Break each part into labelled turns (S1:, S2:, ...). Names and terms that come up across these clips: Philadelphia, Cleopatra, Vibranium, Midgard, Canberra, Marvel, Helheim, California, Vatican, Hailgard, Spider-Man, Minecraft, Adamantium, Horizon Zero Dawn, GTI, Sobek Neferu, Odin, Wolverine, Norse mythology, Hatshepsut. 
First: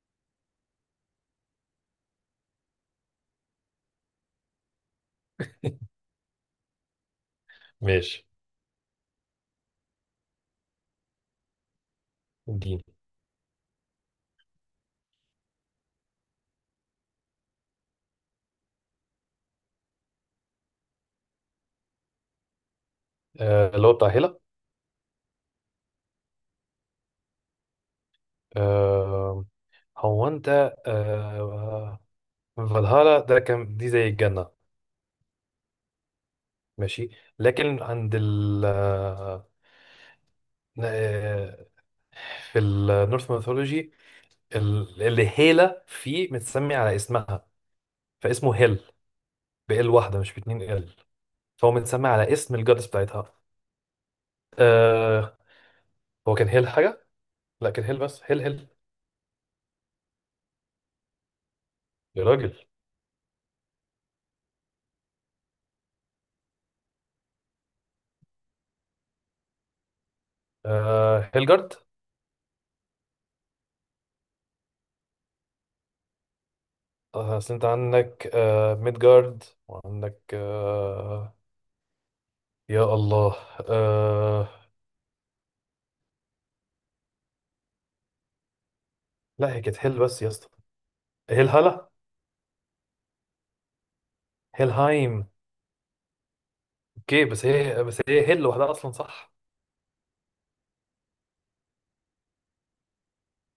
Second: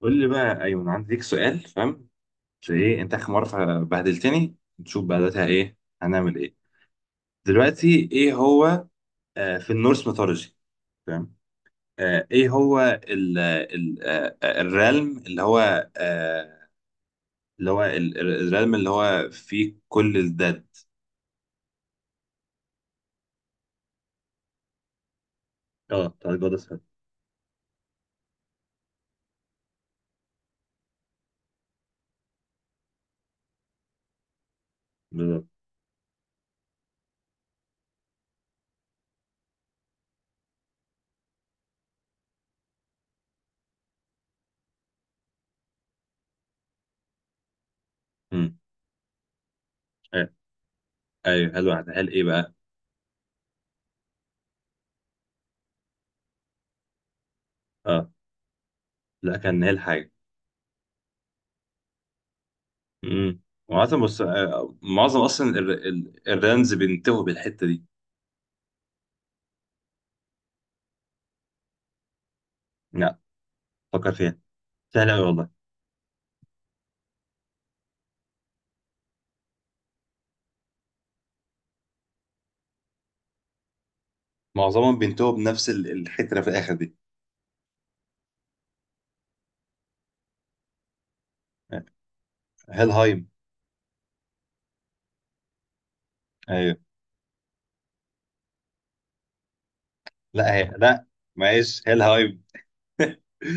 S1: قول لي بقى، ايوه، انا عندي ليك سؤال. فاهم؟ مش، ايه، انت اخر مره بهدلتني. نشوف بقى دلوقتي ايه. هنعمل ايه دلوقتي؟
S2: ماشي.
S1: ايه هو؟ في النورس ميثولوجي. فاهم. ايه هو
S2: اديني.
S1: ال ال آه آه، الريلم اللي هو. آه اللي هو الريلم اللي هو فيه كل الداد.
S2: آه، اللي هو بتاع هيلا.
S1: اه، بتاع الجود اسهل.
S2: آه. هو انت. آه. فالهالا ده كان دي زي الجنة.
S1: بالظبط.
S2: ماشي. لكن عند ال آه، في النورث ميثولوجي اللي هيلا فيه متسمي على اسمها، فاسمه
S1: أمم،
S2: هيل، بال واحدة
S1: آه،
S2: مش باتنين ال،
S1: ايوه، هل
S2: فهو
S1: واحد،
S2: متسمي
S1: هل ايه
S2: على
S1: بقى.
S2: اسم الجادس بتاعتها. آه، هو كان هيل حاجة؟ لا، كان هيل
S1: اه،
S2: بس، هيل.
S1: لا، كان هل حاجه.
S2: يا راجل.
S1: امم وعاده، بص، معظم اصلا الريلمز بينتهوا بالحته دي.
S2: آه، هيلجارد.
S1: لا، فكر فيها. سهل قوي والله.
S2: اصل انت عندك ميدجارد وعندك يا الله. آه.
S1: معظمهم بينتهوا بنفس الحتره في الاخر دي.
S2: لا، هي كانت هيل بس يا اسطى. هيل هلا.
S1: هيلهايم.
S2: هيلهايم.
S1: ايوه.
S2: اوكي، بس هي هيل لوحدها اصلا، صح؟
S1: لا هي لا. معلش، هيلهايم.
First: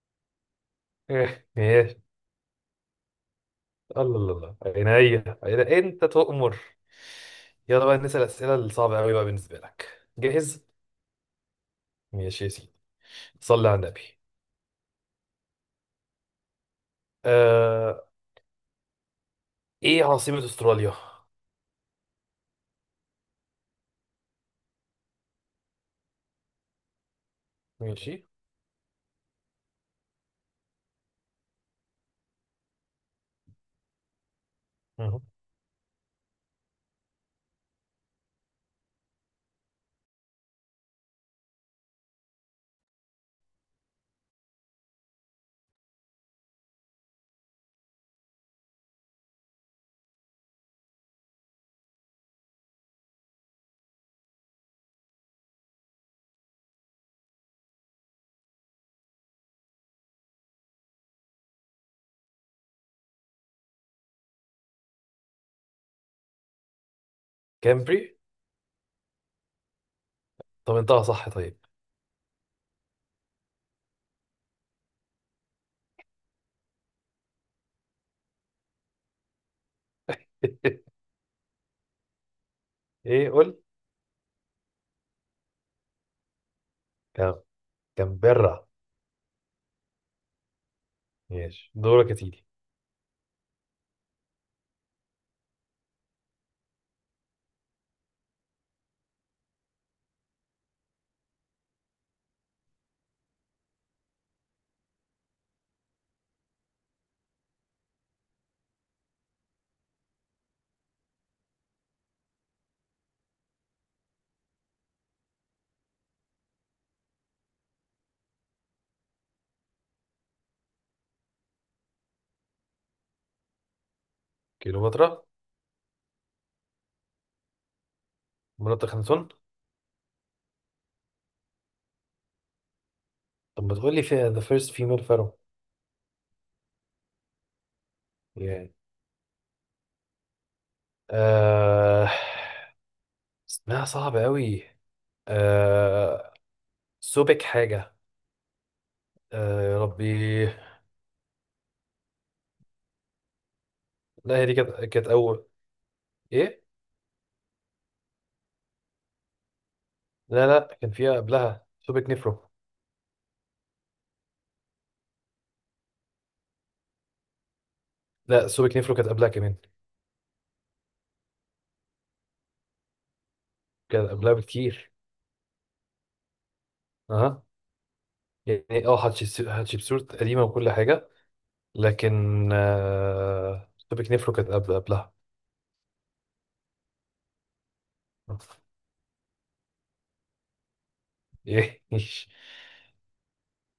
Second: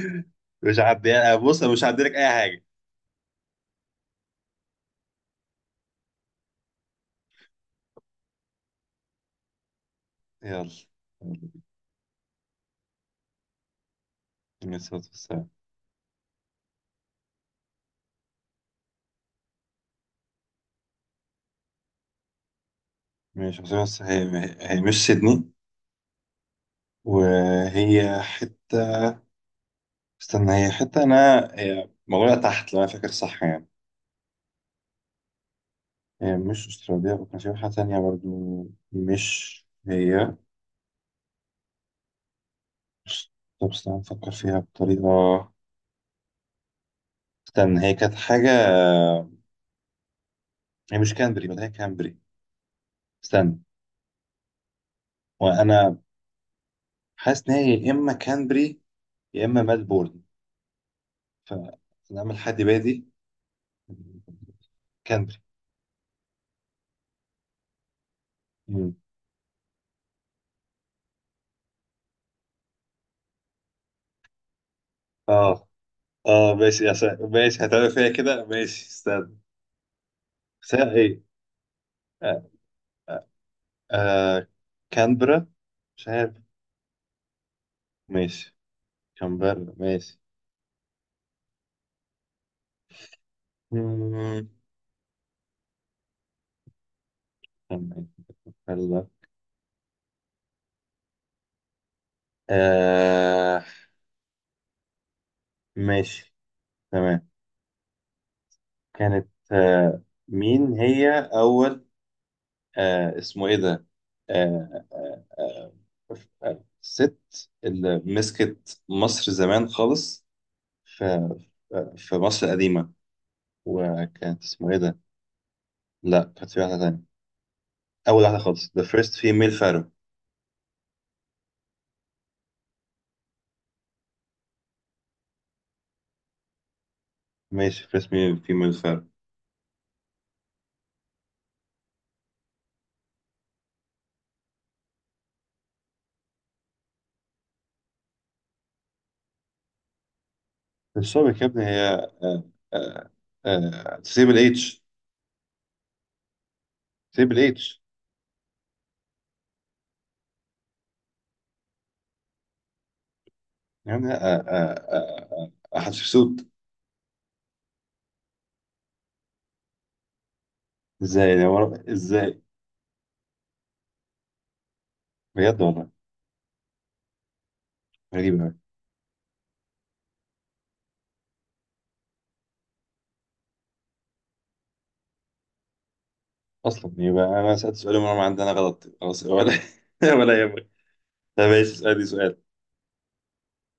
S1: مش هعديها.
S2: ايه
S1: بص، أنا مش
S2: ماشي.
S1: هعدي لك اي حاجه.
S2: الله الله الله. عينيا عينيا، انت تؤمر. يلا بقى نسأل الأسئلة الصعبة قوي بقى. بالنسبة لك، جاهز؟
S1: يلا.
S2: ماشي يا سيدي. صلي على النبي.
S1: ماشي.
S2: آه. ايه عاصمة استراليا؟
S1: ماشي، بس هي مش سيدني،
S2: ماشي.
S1: وهي حته. استنى، هي حته انا، هي موجوده تحت لو انا فاكر صح يعني.
S2: مهم.
S1: هي مش استراليا، وكان في واحده تانيه برضو مش هي. طب استنى افكر فيها بطريقه. استنى، هي كانت حاجه. هي مش كانبري، ما هي كانبري. استنى. وانا حاسس ان هي يا اما كانبري يا اما ملبورن. فانا اعمل حد بادي. كانبري.
S2: كامبري.
S1: مم.
S2: طب انتهى صح، طيب.
S1: اه. اه، ماشي يا ماشي، هتعمل فيا كده. ماشي، استنى. ساعة ايه؟ آه.
S2: ايه قول.
S1: آه. كانبرا. مش عارف.
S2: كام-
S1: ماشي،
S2: كامبرا.
S1: كانبرا. ماشي.
S2: ماشي، دورك يا سيدي.
S1: مم. كان- كانبرا. آه. ماشي. تمام. كانت، مين هي اول؟ اسمه ايه ده؟ آه، آه، آه، ست اللي مسكت مصر زمان خالص، في في مصر القديمة. وكانت اسمه ايه ده؟
S2: كليوباترا.
S1: لا، كانت في واحدة تانية، أول واحدة خالص، the
S2: مناطق
S1: first
S2: خنسون.
S1: female pharaoh.
S2: طب ما تقول لي فيها the first female pharaoh
S1: ماشي، first female
S2: يعني.
S1: pharaoh
S2: آه... اسمها صعب قوي. آه... سوبك حاجة. آه... يا ربي.
S1: السابق يا ابني هي. آه، آه، تسيب
S2: لا هي دي كانت
S1: الاتش.
S2: كانت أول. إيه؟
S1: تسيب الاتش.
S2: لا لا، كان فيها قبلها سوبك نيفرو.
S1: يعني حتشبسوت.
S2: لا، سوبك نيفرو كانت قبلها كمان.
S1: ازاي ازاي؟
S2: كانت قبلها بكتير.
S1: بجد والله.
S2: أها.
S1: غريبة أوي.
S2: يعني اه، هاتشبسوت قديمة وكل حاجة، لكن آه... سوبك نيفرو كانت قبلها.
S1: اصلا يبقى انا سالت سؤال ومرة ما عندنا غلط، خلاص ولا ولا يهمك. طب ماشي،
S2: ايه
S1: اسالني سؤال.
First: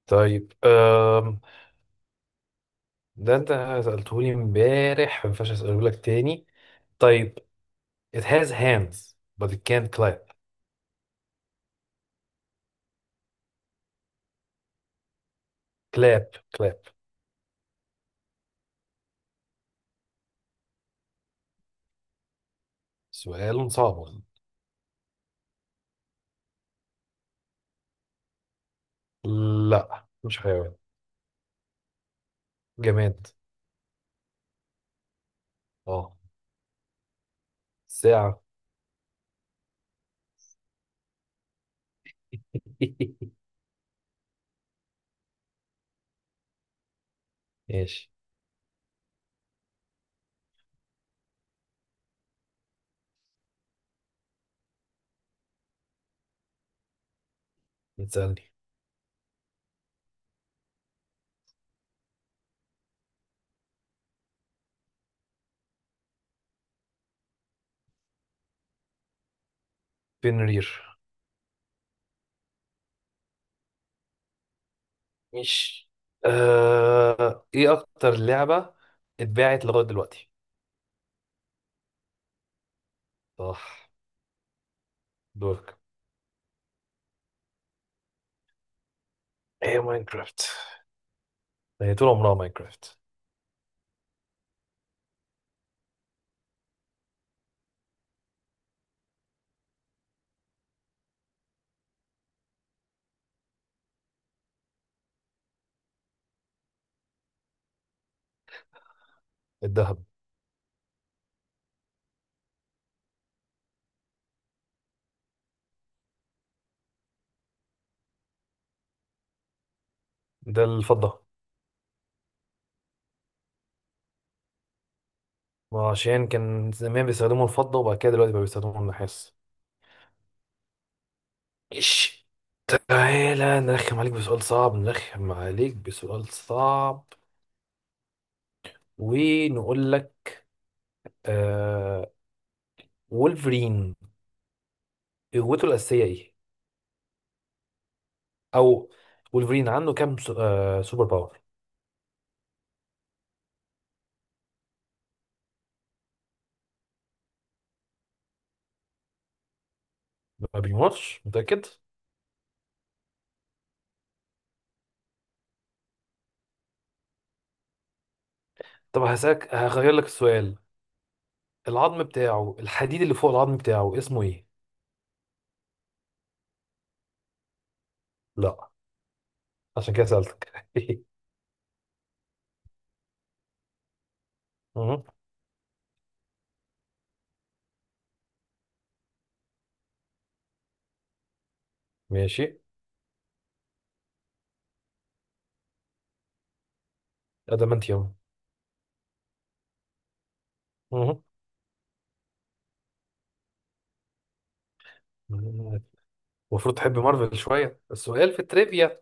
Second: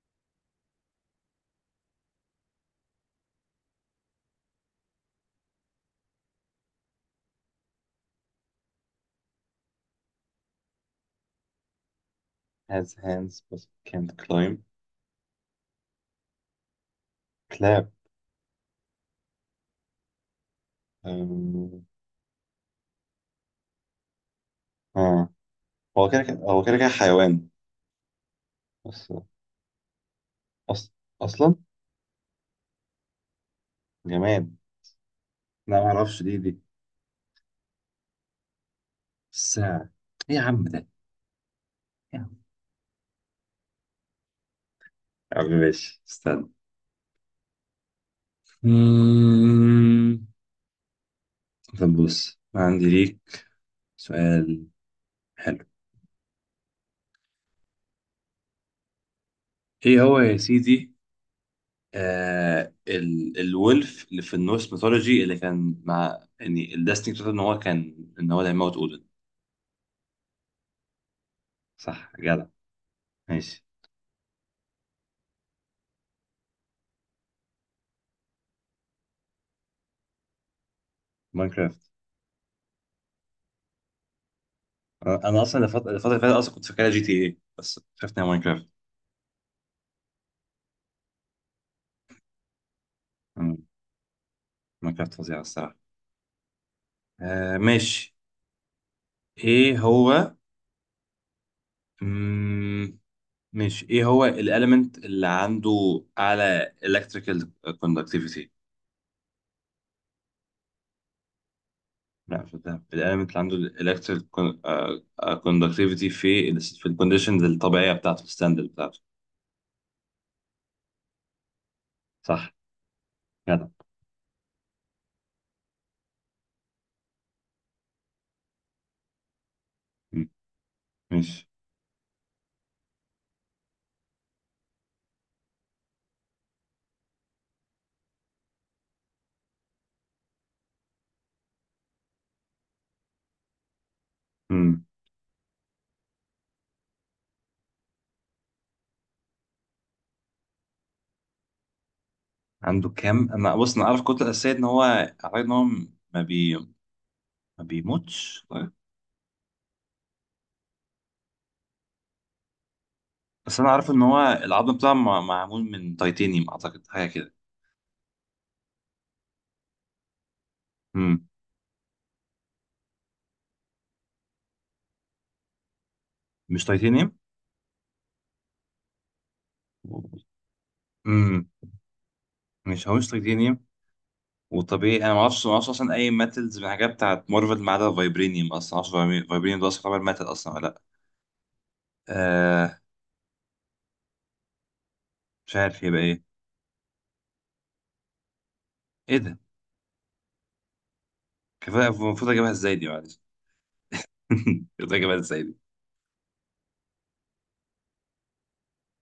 S2: طيب. ده انت سألتهولي امبارح، ما ينفعش اسأله لك تاني. طيب. It has hands but it can't clap.
S1: has hands but can't climb.
S2: Clap clap.
S1: كلاب. أم،
S2: سؤال صعب.
S1: اه، هو كده كده حيوان بس.
S2: لا مش حيوان.
S1: أص... اصلا.
S2: جماد.
S1: جماد. لا ما
S2: اه.
S1: اعرفش، دي.
S2: ساعة.
S1: الساعة. ايه يا عم ده. يا عم. يا عم، ماشي، استنى.
S2: ماشي.
S1: مم. طب بص، عندي ليك سؤال حلو.
S2: بتسألني؟
S1: ايه هو يا سيدي؟ آه ال الولف اللي في النورس ميثولوجي، اللي كان مع يعني الديستني بتاعته ان هو كان ان هو اللي هيموت اودن.
S2: بنرير.
S1: صح، جدع. ماشي.
S2: مش. آه... ايه اكتر لعبة اتباعت لغاية دلوقتي؟
S1: ماينكرافت.
S2: صح.
S1: انا،
S2: دورك.
S1: الفتره اللي فاتت اصلا كنت فاكرها جي تي اي، بس شفت إنها ماينكرافت.
S2: ايه ماينكرافت، هي طول عمرها ماينكرافت.
S1: مم، ماينكرافت فظيعه الصراحه. ماشي. ايه هو. مم. ماشي، ايه هو الاليمنت اللي عنده اعلى electrical conductivity؟
S2: الذهب.
S1: لا، في ده، في الاليمنت اللي عنده الالكتريك كوندكتيفيتي في ال في الكونديشنز الطبيعيه بتاعته، الستاندرد بتاعته.
S2: ده الفضة.
S1: صح، جدع.
S2: وعشان كان زمان بيستخدموا الفضة وبعد كده دلوقتي بقى بيستخدموا النحاس.
S1: مم. ماشي.
S2: إيش. تعالى نرخم عليك بسؤال صعب، نرخم عليك بسؤال صعب، ونقول لك. آه. وولفرين،
S1: مم.
S2: قوته الأساسية إيه؟ أو وولفرين عنده كام سوبر باور؟
S1: عنده كام؟ انا، بص، انا عارف الكتله الاساسيه ان هو اعتقد ان هو ما بي ما بيموتش طيب.
S2: ما بيموتش، متأكد؟
S1: بس انا عارف ان هو العظم بتاعه، معمول من تيتانيوم اعتقد، حاجه كده.
S2: طب هسألك، هغير لك السؤال.
S1: مم.
S2: العظم بتاعه، الحديد اللي فوق العظم بتاعه اسمه إيه؟
S1: مش تيتانيوم.
S2: لا. عشان كده سألتك.
S1: امم مش، هو مش تيتانيوم.
S2: مهم.
S1: وطبيعي انا ما اعرفش اصلا اي ماتلز من الحاجات بتاعت مارفل، ما عدا فايبرينيوم. اصلا ما اعرفش فايبرينيوم ده اصلا يعتبر ماتل اصلا ولا لا.
S2: ماشي.
S1: آه مش عارف يبقى ايه.
S2: أدمنتيوم.
S1: ايه ده؟ كفايه، المفروض اجيبها ازاي دي؟ معلش المفروض اجيبها ازاي دي.
S2: مهم. المفروض تحب مارفل شوية، السؤال في التريفيا.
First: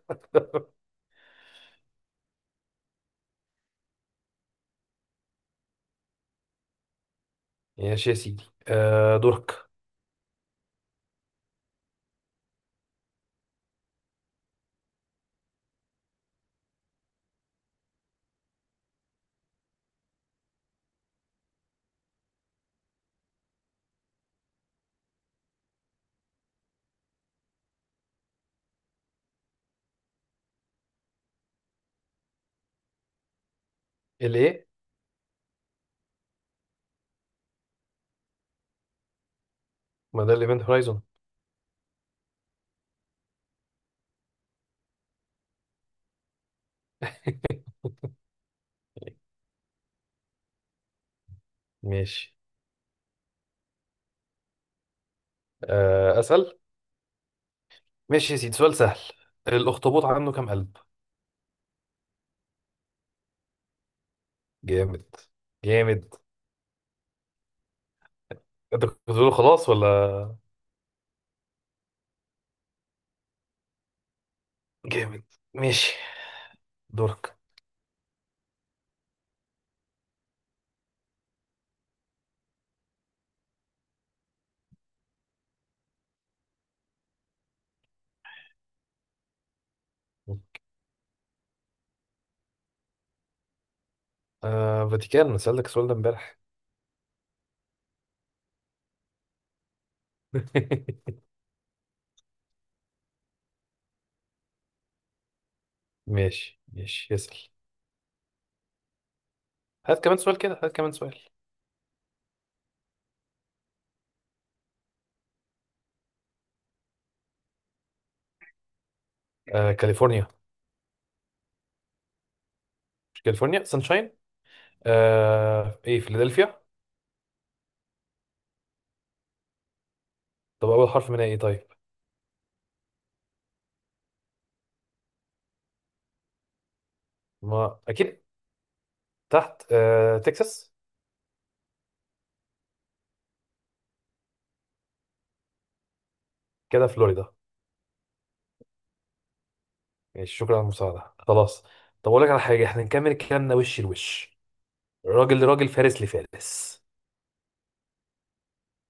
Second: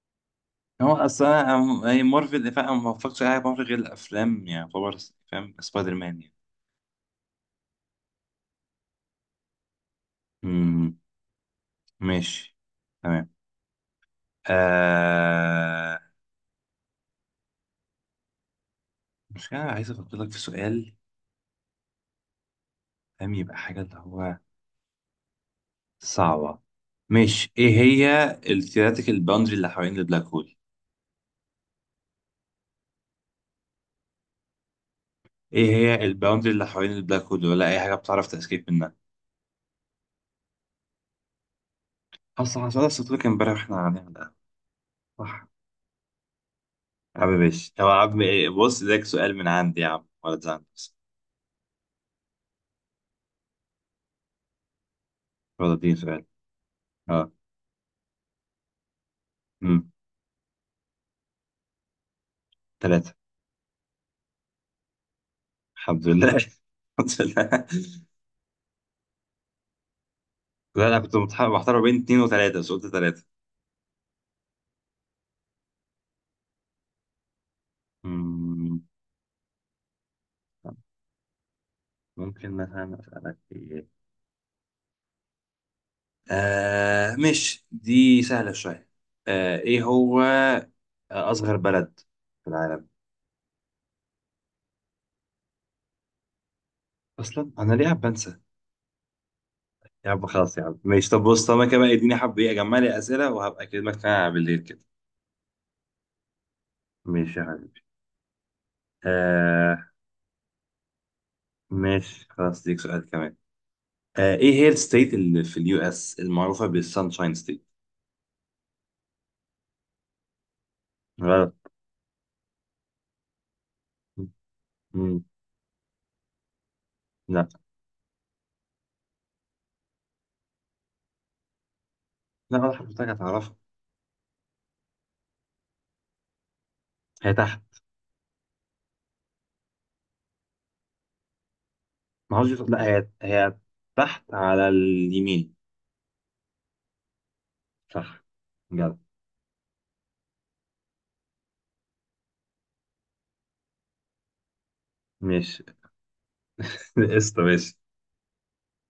S1: هو اصلا، هي مارفل، فاهم، أنا ما بفكرش على حاجة مارفل غير الافلام يعني، يعتبر، فاهم، سبايدر مان يعني.
S2: ماشي يا سيدي. آه، دورك.
S1: امم ماشي. تمام. آه مش، انا عايز افكر لك في سؤال، فاهم، يبقى حاجه اللي هو صعبه. ماشي، ايه هي الثيوريتيكال باوندري اللي حوالين البلاك هول؟
S2: الايه؟
S1: ايه هي الباوندري اللي حوالين البلاك هول، ولا اي حاجه بتعرف تسكيب منها.
S2: ما ده الايفنت هورايزون.
S1: اصلا حصل لك امبارح واحنا قاعدين على القهوة. صح. يا عم ماشي. طب يا عم ايه، بص، ده سؤال من عندي يا عم، ولا تزعل بس.
S2: ماشي.
S1: ولا اديني
S2: آه،
S1: سؤال.
S2: اسأل.
S1: اه.
S2: ماشي يا سيدي، سؤال سهل.
S1: امم
S2: الاخطبوط عنده كام قلب؟
S1: ثلاثة.
S2: جامد.
S1: الحمد
S2: جامد.
S1: لله الحمد لله.
S2: انت كنت بتقول خلاص ولا؟
S1: لا، انا كنت محتار بين اتنين وثلاثة، بس قلت ثلاثة.
S2: جامد. ماشي، دورك.
S1: امم طب، ممكن مثلا اسألك ايه. مش دي سهلة شوية. ايه هو اصغر بلد في العالم؟
S2: آه، فاتيكان، انا سألتك السؤال ده امبارح.
S1: اصلا انا ليه عم بنسى. يا عم خلاص، يا عم ماشي. طب بص، طب انا كمان اديني حبة ايه، اجمع لي اسئلة وهبقى اكلمك تاني بالليل كده.
S2: ماشي ماشي،
S1: ماشي يا
S2: اسأل.
S1: حبيبي. آه
S2: هات كمان سؤال كده، هات كمان سؤال.
S1: ماشي. خلاص، ديك سؤال كمان. ايه هي الستيت اللي في اليو اس المعروفة بالسانشاين ستيت؟
S2: آه، كاليفورنيا.
S1: غلط.
S2: مش كاليفورنيا سانشاين.
S1: مم.
S2: ايه، فيلادلفيا.
S1: لا.
S2: طب اول حرف منها ايه طيب؟
S1: لا، ولا حضرتك هتعرفها. هي تحت.
S2: ما اكيد. تحت تكساس.
S1: ما هوش، لا، هي تحت على اليمين.
S2: كده فلوريدا.
S1: صح، جدع.
S2: ماشي، شكرا على المساعده، خلاص. طب اقول لك على حاجه، احنا نكمل كلامنا وش لوش، راجل
S1: ماشي
S2: لراجل، فارس لفارس.
S1: قشطة، ماشي.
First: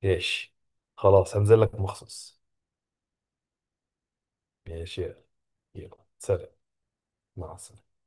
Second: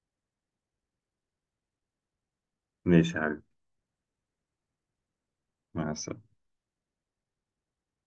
S2: ماشي، خلاص هنزل لك مخصوص.
S1: ماشي يا حبيبي.
S2: ماشي يلا.
S1: مع
S2: يلا.
S1: السلامة.
S2: سلام. مع السلامه.